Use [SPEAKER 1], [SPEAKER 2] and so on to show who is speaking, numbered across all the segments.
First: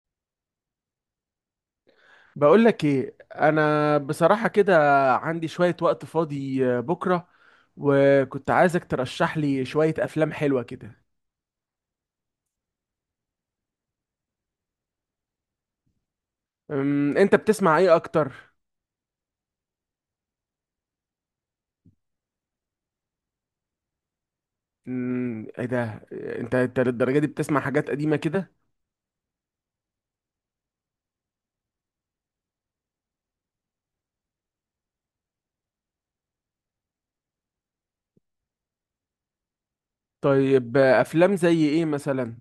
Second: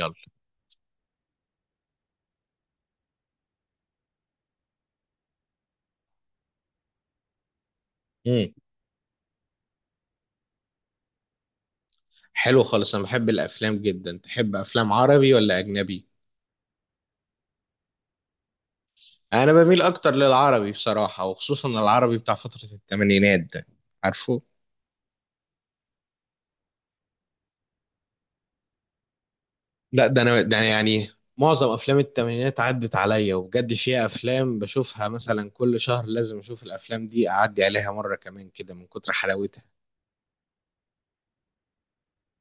[SPEAKER 1] يلا.
[SPEAKER 2] بقول لك ايه؟ انا بصراحة كده عندي شوية وقت فاضي، بكرة، وكنت
[SPEAKER 1] امم
[SPEAKER 2] عايزك ترشح لي شوية افلام حلوة كده.
[SPEAKER 1] حلو خالص، انا بحب الافلام جدا. تحب افلام عربي ولا اجنبي؟
[SPEAKER 2] انت بتسمع ايه اكتر؟
[SPEAKER 1] انا بميل اكتر للعربي بصراحه، وخصوصا العربي بتاع فتره الثمانينات ده، عارفه؟
[SPEAKER 2] ايه ده، انت للدرجة دي بتسمع حاجات قديمة كده؟
[SPEAKER 1] لا ده أنا يعني معظم افلام الثمانينات عدت عليا، وبجد فيها افلام بشوفها مثلا كل شهر، لازم اشوف الافلام دي اعدي عليها مره كمان كده من كتر حلاوتها.
[SPEAKER 2] طيب، افلام زي ايه مثلا؟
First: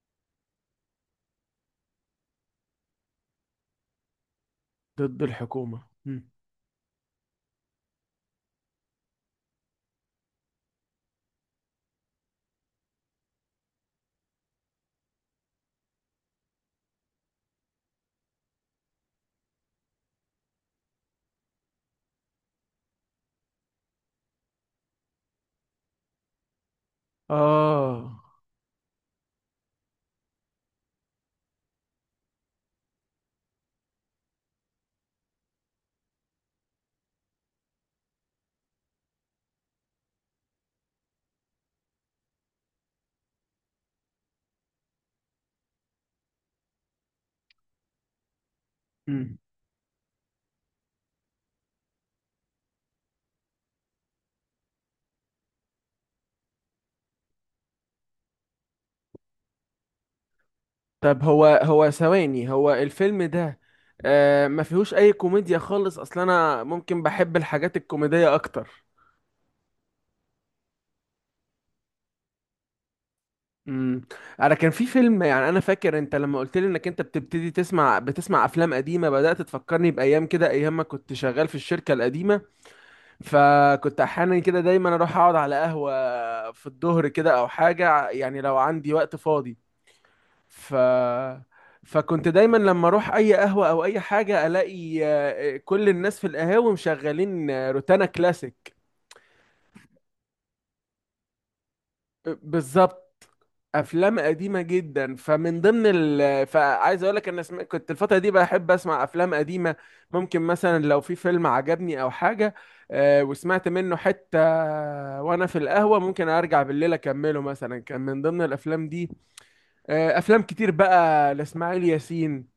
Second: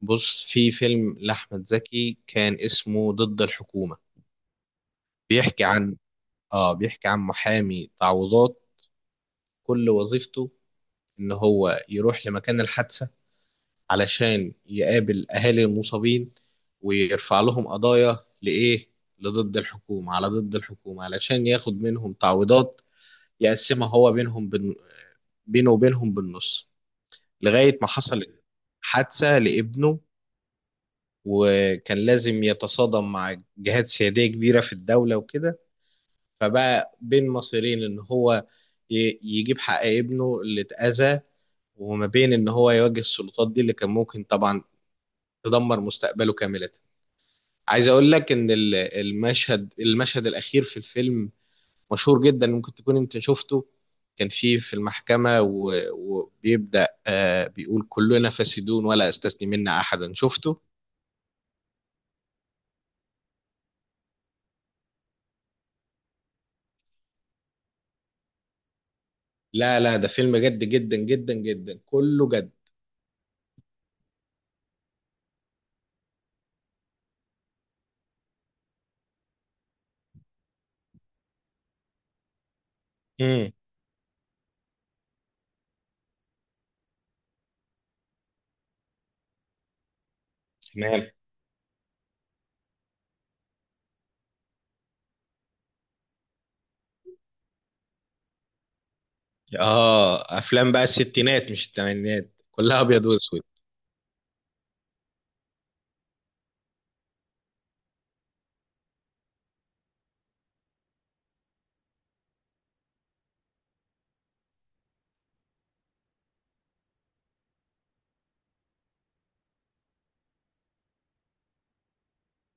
[SPEAKER 1] بص، في فيلم لاحمد زكي كان اسمه ضد الحكومه،
[SPEAKER 2] ضد
[SPEAKER 1] بيحكي
[SPEAKER 2] الحكومة.
[SPEAKER 1] عن
[SPEAKER 2] مم.
[SPEAKER 1] اه بيحكي عن محامي تعويضات، كل وظيفته ان هو يروح لمكان الحادثة علشان يقابل اهالي المصابين، ويرفع لهم قضايا لايه؟ لضد الحكومة على ضد الحكومة، علشان ياخد منهم تعويضات يقسمها هو بينهم بينه وبينهم بالنص. لغاية ما
[SPEAKER 2] اه.
[SPEAKER 1] حصل حادثة لابنه، وكان لازم يتصادم مع جهات سيادية كبيرة في الدولة وكده، فبقى بين مصيرين، ان هو يجيب حق ابنه اللي اتأذى، وما بين ان هو يواجه السلطات دي اللي كان ممكن طبعا تدمر مستقبله كاملة. عايز اقول لك ان ال-
[SPEAKER 2] مم.
[SPEAKER 1] المشهد المشهد الاخير في الفيلم مشهور جدا، ممكن تكون انت شفته، كان فيه في المحكمة وبيبدأ بيقول كلنا فاسدون ولا استثني منا احدا، شفته؟
[SPEAKER 2] طب هو ثواني، هو الفيلم ده آه ما فيهوش اي كوميديا خالص اصلا؟ انا ممكن بحب الحاجات الكوميدية اكتر.
[SPEAKER 1] لا لا، ده فيلم جد جدا جدا جدا، كله جد.
[SPEAKER 2] امم. انا كان في فيلم، يعني انا فاكر انت لما قلت لي انك انت بتبتدي تسمع افلام قديمه، بدات تفكرني بايام كده، ايام ما كنت شغال في الشركه القديمه.
[SPEAKER 1] امم
[SPEAKER 2] فكنت احيانا كده دايما اروح اقعد على قهوه في الظهر كده، او حاجه، يعني لو عندي وقت فاضي. ف
[SPEAKER 1] تمام.
[SPEAKER 2] فكنت دايما لما اروح اي قهوه او اي حاجه الاقي كل الناس في القهاوي مشغلين روتانا كلاسيك.
[SPEAKER 1] اه، افلام بقى الستينات مش الثمانينات، كلها
[SPEAKER 2] بالظبط.
[SPEAKER 1] ابيض واسود.
[SPEAKER 2] افلام قديمه جدا، فمن ضمن فعايز اقول لك انا كنت الفتره دي بحب اسمع افلام قديمه. ممكن مثلا لو في فيلم عجبني او حاجه، وسمعت منه حتى وانا في القهوه، ممكن ارجع بالليل اكمله. مثلا كان من ضمن الافلام دي افلام كتير بقى لاسماعيل ياسين.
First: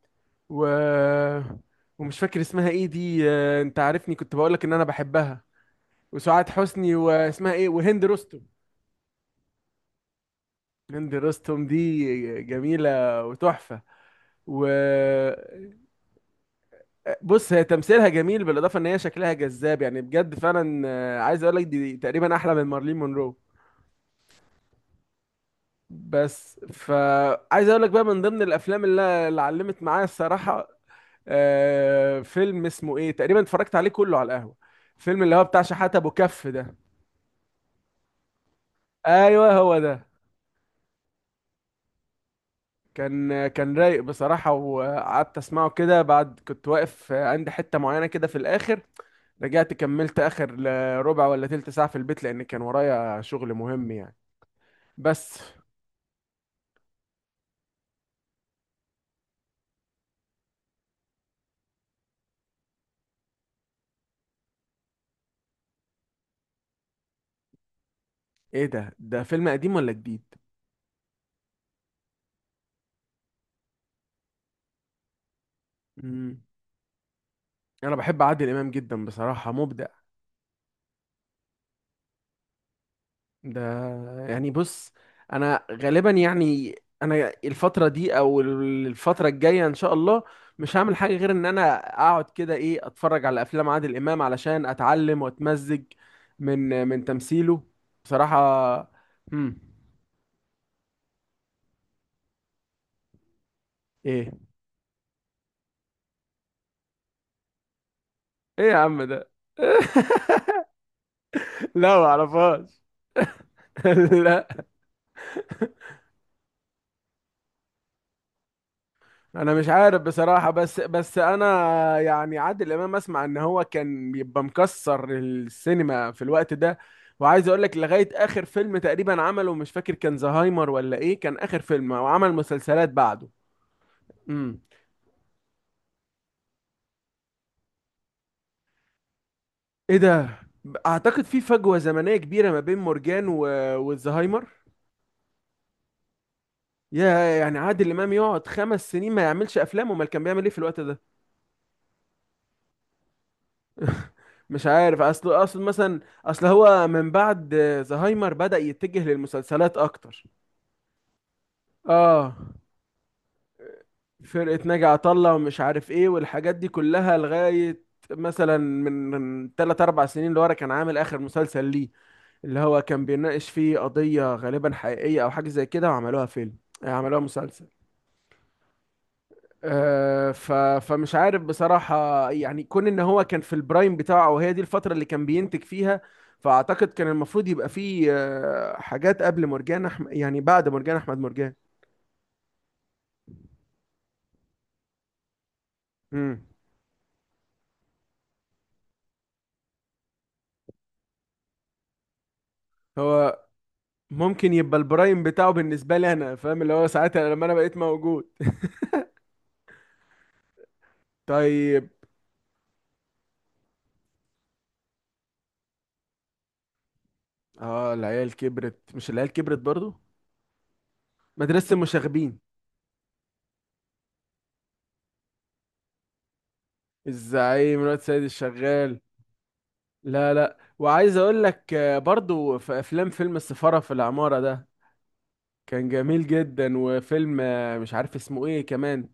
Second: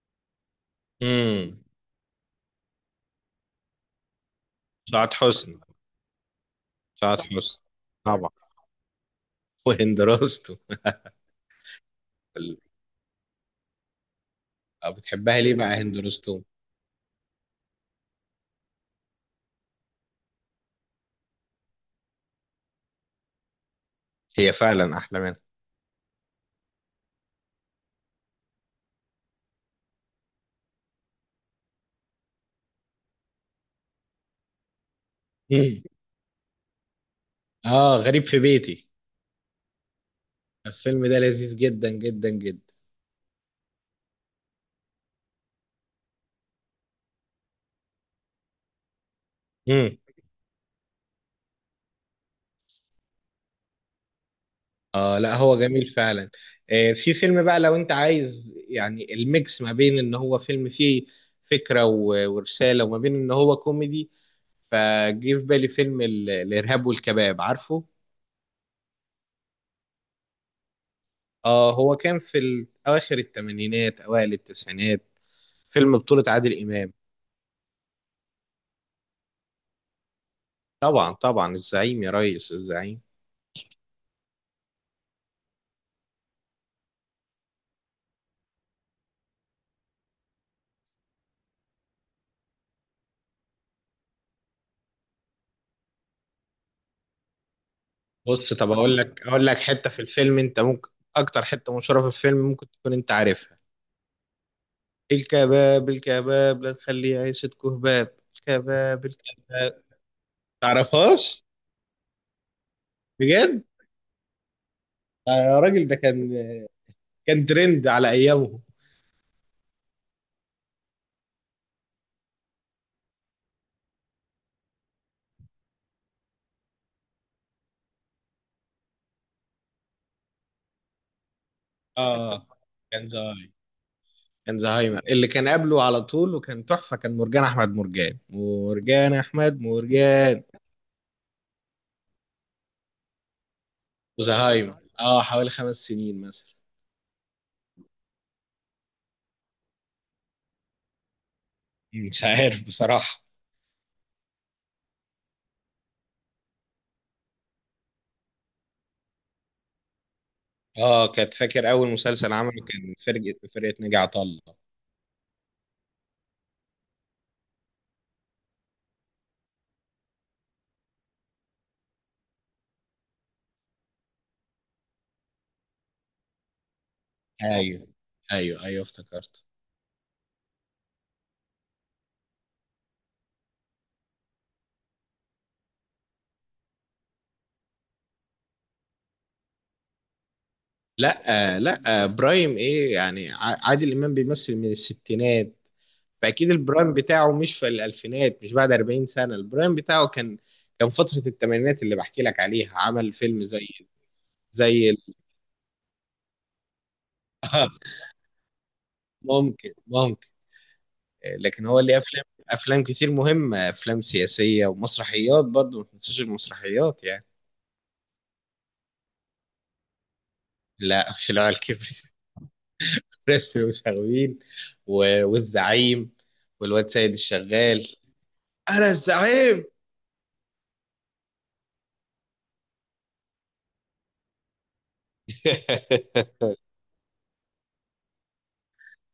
[SPEAKER 2] و
[SPEAKER 1] امم
[SPEAKER 2] ومش فاكر اسمها ايه دي، انت عارفني، كنت بقول لك ان انا
[SPEAKER 1] سعاد
[SPEAKER 2] بحبها.
[SPEAKER 1] حسني.
[SPEAKER 2] وسعاد حسني،
[SPEAKER 1] سعاد
[SPEAKER 2] واسمها
[SPEAKER 1] حسني
[SPEAKER 2] ايه، وهند
[SPEAKER 1] طبعا،
[SPEAKER 2] رستم.
[SPEAKER 1] وهند رستم.
[SPEAKER 2] هند رستم دي
[SPEAKER 1] ال-
[SPEAKER 2] جميلة وتحفة. و
[SPEAKER 1] بتحبها ليه بقى هند رستم؟
[SPEAKER 2] بص، هي تمثيلها جميل، بالإضافة إن هي شكلها جذاب، يعني بجد فعلا، عايز أقول لك دي تقريبا أحلى من مارلين مونرو.
[SPEAKER 1] هي فعلا احلى منها.
[SPEAKER 2] بس فعايز أقول لك بقى من ضمن الأفلام اللي علمت معايا الصراحة، فيلم اسمه إيه تقريبا، اتفرجت عليه كله على القهوة. فيلم اللي هو بتاع
[SPEAKER 1] مم.
[SPEAKER 2] شحاتة أبو كف ده.
[SPEAKER 1] اه، غريب في بيتي،
[SPEAKER 2] أيوه، هو ده.
[SPEAKER 1] الفيلم ده لذيذ جدا جدا جدا.
[SPEAKER 2] كان رايق بصراحة، وقعدت أسمعه كده بعد، كنت واقف عند حتة معينة كده في الآخر. رجعت
[SPEAKER 1] امم
[SPEAKER 2] كملت اخر ربع ولا تلت ساعة في البيت، لان كان ورايا شغل مهم يعني.
[SPEAKER 1] اه لا،
[SPEAKER 2] بس.
[SPEAKER 1] هو جميل فعلا. آه، في فيلم بقى لو انت عايز يعني الميكس ما بين ان هو فيلم فيه فكرة ورسالة، وما بين ان هو كوميدي، فجه في بالي فيلم الارهاب والكباب، عارفه؟
[SPEAKER 2] ايه ده فيلم قديم ولا جديد؟
[SPEAKER 1] اه، هو كان في اواخر الثمانينات اوائل التسعينات، فيلم بطولة
[SPEAKER 2] مم.
[SPEAKER 1] عادل امام.
[SPEAKER 2] انا بحب عادل امام جدا بصراحة، مبدع.
[SPEAKER 1] طبعا طبعا، الزعيم يا ريس، الزعيم.
[SPEAKER 2] ده يعني بص، انا غالبا، يعني انا الفترة دي او الفترة الجاية ان شاء الله مش هعمل حاجة غير ان انا اقعد كده ايه، اتفرج على افلام عادل امام علشان اتعلم واتمزج من تمثيله بصراحة.
[SPEAKER 1] بص، طب اقول لك اقول
[SPEAKER 2] مم.
[SPEAKER 1] لك حته في الفيلم انت ممكن، اكتر حته مشهوره في الفيلم ممكن تكون انت عارفها:
[SPEAKER 2] ايه؟
[SPEAKER 1] الكباب الكباب لا تخليه عيشة كهباب،
[SPEAKER 2] ايه يا عم
[SPEAKER 1] الكباب
[SPEAKER 2] ده؟
[SPEAKER 1] الكباب. تعرفهاش؟
[SPEAKER 2] لا، ما اعرفهاش.
[SPEAKER 1] بجد.
[SPEAKER 2] لا.
[SPEAKER 1] آه يا راجل، ده كان ترند على ايامه.
[SPEAKER 2] انا مش عارف بصراحة، بس انا، يعني عادل امام اسمع ان هو كان بيبقى مكسر السينما في الوقت ده. وعايز اقول لك لغاية اخر فيلم تقريبا عمله، مش فاكر كان زهايمر ولا ايه، كان اخر فيلم وعمل
[SPEAKER 1] اه
[SPEAKER 2] مسلسلات
[SPEAKER 1] كان
[SPEAKER 2] بعده.
[SPEAKER 1] زهايمر، كان
[SPEAKER 2] امم.
[SPEAKER 1] زهايمر اللي كان قبله على طول، وكان تحفه، كان مرجان احمد مرجان. مرجان احمد
[SPEAKER 2] ايه ده؟
[SPEAKER 1] مرجان
[SPEAKER 2] اعتقد في فجوة زمنية كبيرة ما بين مرجان والزهايمر.
[SPEAKER 1] وزهايمر، اه حوالي خمس سنين مثلا.
[SPEAKER 2] يا يعني عادل امام يقعد 5 سنين ما يعملش افلام؟ امال كان بيعمل ايه في الوقت ده؟
[SPEAKER 1] مش عارف بصراحه.
[SPEAKER 2] مش عارف. اصل مثلا، اصل هو من بعد زهايمر بدأ يتجه للمسلسلات اكتر.
[SPEAKER 1] اه، كانت فاكر اول مسلسل
[SPEAKER 2] اه،
[SPEAKER 1] عمله كان فرقه ناجي طلة.
[SPEAKER 2] فرقة ناجي عطا الله، ومش عارف ايه، والحاجات دي كلها، لغاية مثلا من 3 4 سنين لورا كان عامل اخر مسلسل ليه، اللي هو كان بيناقش فيه قضية غالبا حقيقية او حاجة زي كده، وعملوها فيلم، عملوها مسلسل.
[SPEAKER 1] ايوه، ايوه ايوه افتكرت.
[SPEAKER 2] آه، ف... فمش عارف بصراحة، يعني كون ان هو كان في البرايم بتاعه وهي دي الفترة اللي كان بينتج فيها، فاعتقد كان المفروض يبقى فيه حاجات قبل مرجان، يعني بعد مرجان احمد
[SPEAKER 1] لا
[SPEAKER 2] مرجان.
[SPEAKER 1] آه، لا آه، برايم ايه يعني؟ عادل امام بيمثل من الستينات،
[SPEAKER 2] امم.
[SPEAKER 1] فاكيد البرايم بتاعه مش في الالفينات، مش بعد 40 سنه. البرايم بتاعه كان فتره الثمانينات اللي بحكي لك عليها، عمل
[SPEAKER 2] هو
[SPEAKER 1] فيلم زي
[SPEAKER 2] ممكن يبقى
[SPEAKER 1] زي ال-
[SPEAKER 2] البرايم بتاعه بالنسبة لي انا فاهم، اللي هو ساعتها لما انا بقيت موجود.
[SPEAKER 1] ممكن ممكن. آه، لكن هو
[SPEAKER 2] طيب.
[SPEAKER 1] ليه افلام كتير مهمه، افلام سياسيه، ومسرحيات برضه، ما تنساش المسرحيات يعني.
[SPEAKER 2] اه، العيال كبرت، مش العيال كبرت برضو.
[SPEAKER 1] لا، مش العيال
[SPEAKER 2] مدرسة
[SPEAKER 1] كبرت،
[SPEAKER 2] المشاغبين.
[SPEAKER 1] فريسلي وشغوين والزعيم، والواد سيد
[SPEAKER 2] الزعيم،
[SPEAKER 1] الشغال،
[SPEAKER 2] الواد سيد
[SPEAKER 1] انا
[SPEAKER 2] الشغال.
[SPEAKER 1] الزعيم.
[SPEAKER 2] لا لا، وعايز اقول لك برضو في افلام، فيلم السفارة في العمارة ده كان جميل جدا. وفيلم مش عارف اسمه ايه كمان،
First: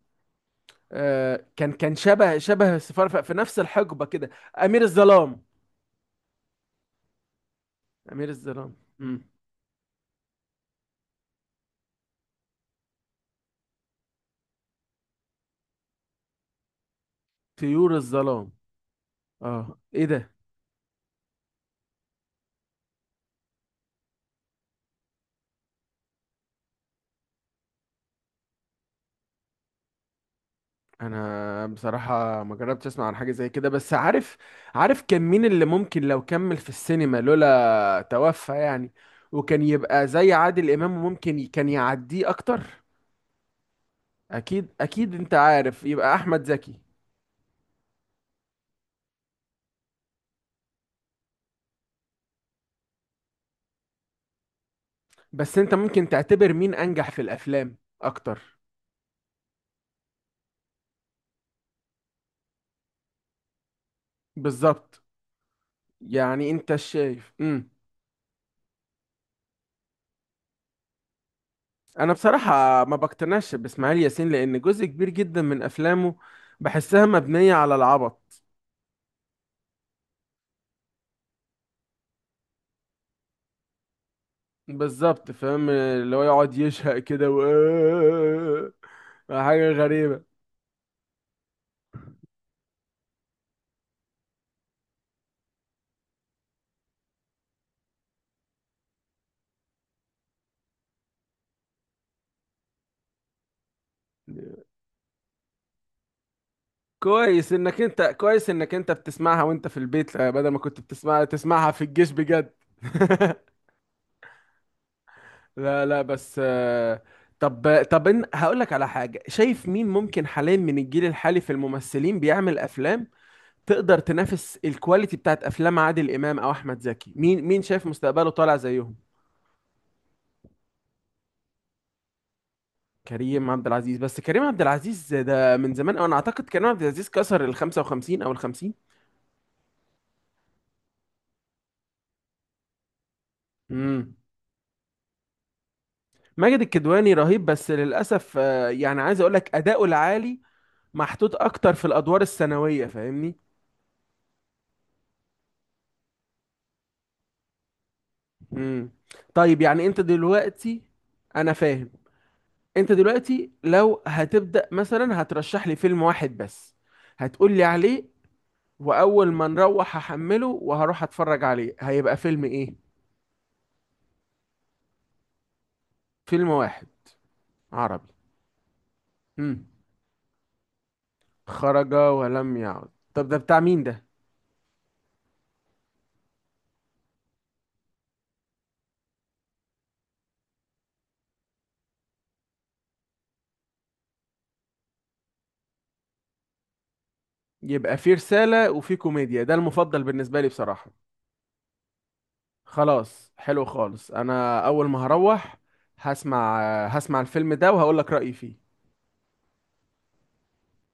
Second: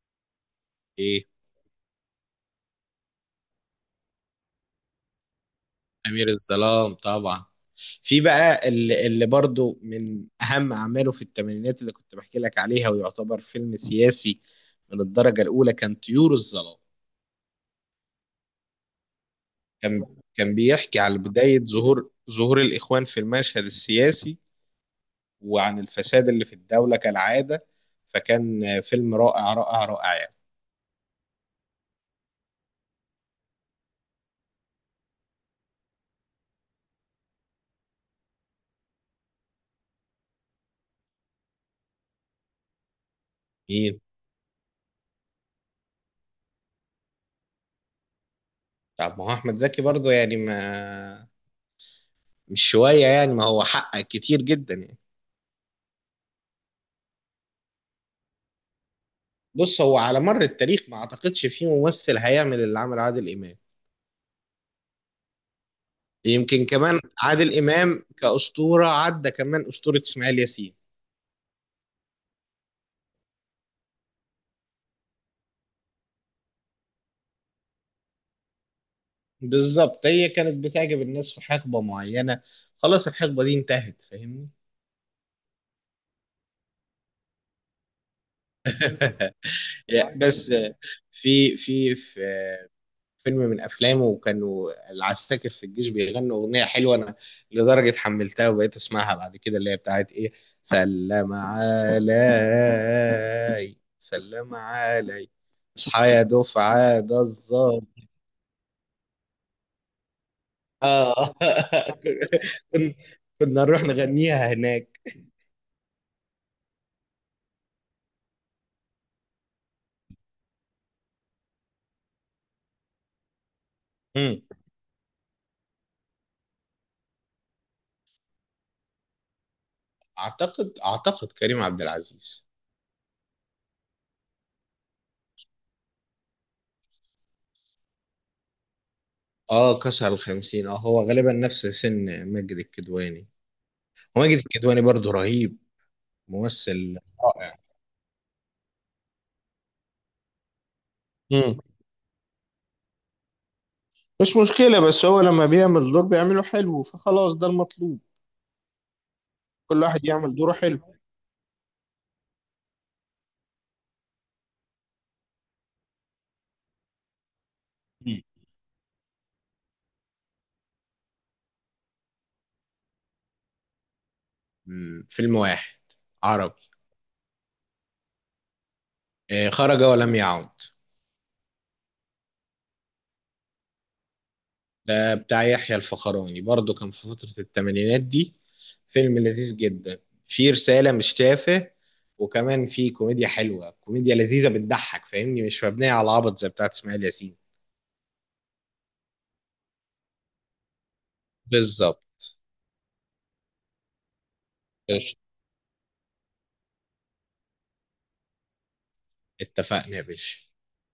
[SPEAKER 1] ايه؟
[SPEAKER 2] كان شبه السفارة، في نفس الحقبة كده. أمير الظلام.
[SPEAKER 1] امير الظلام طبعا. في
[SPEAKER 2] أمير
[SPEAKER 1] بقى
[SPEAKER 2] الظلام.
[SPEAKER 1] اللي,
[SPEAKER 2] مم.
[SPEAKER 1] اللي برضو من اهم اعماله في الثمانينات اللي كنت بحكي لك عليها، ويعتبر فيلم سياسي من الدرجه الاولى، كان طيور الظلام.
[SPEAKER 2] طيور الظلام. اه، ايه
[SPEAKER 1] كان
[SPEAKER 2] ده؟
[SPEAKER 1] كان بيحكي على بدايه ظهور الاخوان في المشهد السياسي، وعن الفساد اللي في الدوله كالعاده، فكان فيلم رائع رائع رائع.
[SPEAKER 2] انا بصراحة ما جربتش اسمع عن حاجة زي كده، بس عارف، عارف كان مين اللي ممكن لو كمل في السينما لولا توفى يعني، وكان يبقى زي عادل إمام، ممكن كان يعديه اكتر.
[SPEAKER 1] يعني،
[SPEAKER 2] اكيد اكيد، انت عارف، يبقى احمد زكي.
[SPEAKER 1] طب ما هو احمد زكي برضه يعني، ما مش شويه يعني، ما هو حقق كتير جدا يعني.
[SPEAKER 2] بس انت ممكن تعتبر مين انجح في الافلام اكتر؟
[SPEAKER 1] بص، هو على مر التاريخ ما اعتقدش في ممثل هيعمل اللي عمل عادل امام.
[SPEAKER 2] بالظبط. يعني
[SPEAKER 1] يمكن
[SPEAKER 2] انت
[SPEAKER 1] كمان
[SPEAKER 2] شايف.
[SPEAKER 1] عادل
[SPEAKER 2] امم.
[SPEAKER 1] امام كاسطوره عدى كمان اسطوره اسماعيل ياسين.
[SPEAKER 2] انا بصراحه ما بقتنعش باسماعيل ياسين، لان جزء كبير جدا من افلامه بحسها مبنيه على العبط.
[SPEAKER 1] بالظبط، هي كانت بتعجب الناس في حقبه معينه، خلاص الحقبه دي انتهت، فاهمني؟
[SPEAKER 2] بالظبط، فاهم اللي هو يقعد يشهق كده و حاجه
[SPEAKER 1] ده
[SPEAKER 2] غريبه.
[SPEAKER 1] بس حقيقي، في فيلم من افلامه، وكانوا العساكر في الجيش بيغنوا اغنيه حلوه. انا لدرجه حملتها وبقيت اسمعها بعد كده، اللي هي بتاعت ايه؟ سلم علي سلم علي، اصحى يا دفعه ده
[SPEAKER 2] كويس انك انت
[SPEAKER 1] الظابط.
[SPEAKER 2] كويس انك انت بتسمعها وانت في البيت، بدل ما كنت بتسمعها
[SPEAKER 1] اه
[SPEAKER 2] تسمعها في الجيش بجد.
[SPEAKER 1] كن- كنا نروح نغنيها هناك.
[SPEAKER 2] لا لا، بس طب هقول لك على حاجة، شايف مين ممكن حاليا من الجيل الحالي في الممثلين بيعمل أفلام تقدر
[SPEAKER 1] مم.
[SPEAKER 2] تنافس الكواليتي بتاعت أفلام عادل إمام أو أحمد زكي؟ مين شايف مستقبله طالع زيهم؟
[SPEAKER 1] اعتقد كريم عبد العزيز.
[SPEAKER 2] كريم عبد العزيز. بس كريم عبد العزيز ده من زمان، أو أنا أعتقد كريم عبد العزيز كسر ال 55 أو ال 50.
[SPEAKER 1] اه كسر الخمسين، اه هو غالبا نفس سن ماجد الكدواني،
[SPEAKER 2] امم.
[SPEAKER 1] وماجد الكدواني برضه رهيب،
[SPEAKER 2] ماجد
[SPEAKER 1] ممثل
[SPEAKER 2] الكدواني رهيب
[SPEAKER 1] رائع.
[SPEAKER 2] بس للأسف، يعني عايز أقول لك أداؤه العالي محطوط أكتر في الأدوار الثانوية، فاهمني.
[SPEAKER 1] مش مشكلة، بس هو لما بيعمل دور بيعمله حلو، فخلاص ده المطلوب.
[SPEAKER 2] امم. طيب،
[SPEAKER 1] كل
[SPEAKER 2] يعني انت
[SPEAKER 1] واحد يعمل دوره حلو.
[SPEAKER 2] دلوقتي، انا فاهم، انت دلوقتي لو هتبدأ مثلا هترشح لي فيلم واحد بس، هتقول لي عليه؟
[SPEAKER 1] مم.
[SPEAKER 2] واول ما نروح هحمله وهروح اتفرج عليه، هيبقى فيلم ايه؟
[SPEAKER 1] مم. فيلم واحد
[SPEAKER 2] فيلم
[SPEAKER 1] عربي،
[SPEAKER 2] واحد، عربي. امم.
[SPEAKER 1] خرج ولم يعد.
[SPEAKER 2] خرج ولم يعد. طب ده بتاع مين ده؟
[SPEAKER 1] ده بتاع يحيى الفخراني، برضو كان في فترة الثمانينات دي، فيلم لذيذ جدا، فيه رسالة مش تافه، وكمان فيه كوميديا حلوة، كوميديا لذيذة بتضحك، فاهمني؟ مش مبنية على العبط زي بتاعت اسماعيل ياسين.
[SPEAKER 2] يبقى فيه رسالة وفيه كوميديا، ده المفضل بالنسبة لي بصراحة.
[SPEAKER 1] بالظبط.
[SPEAKER 2] خلاص، حلو خالص، انا اول ما
[SPEAKER 1] قشطة.
[SPEAKER 2] هروح هسمع هسمع الفيلم ده وهقول لك رأيي فيه.
[SPEAKER 1] اتفقنا يا باشا.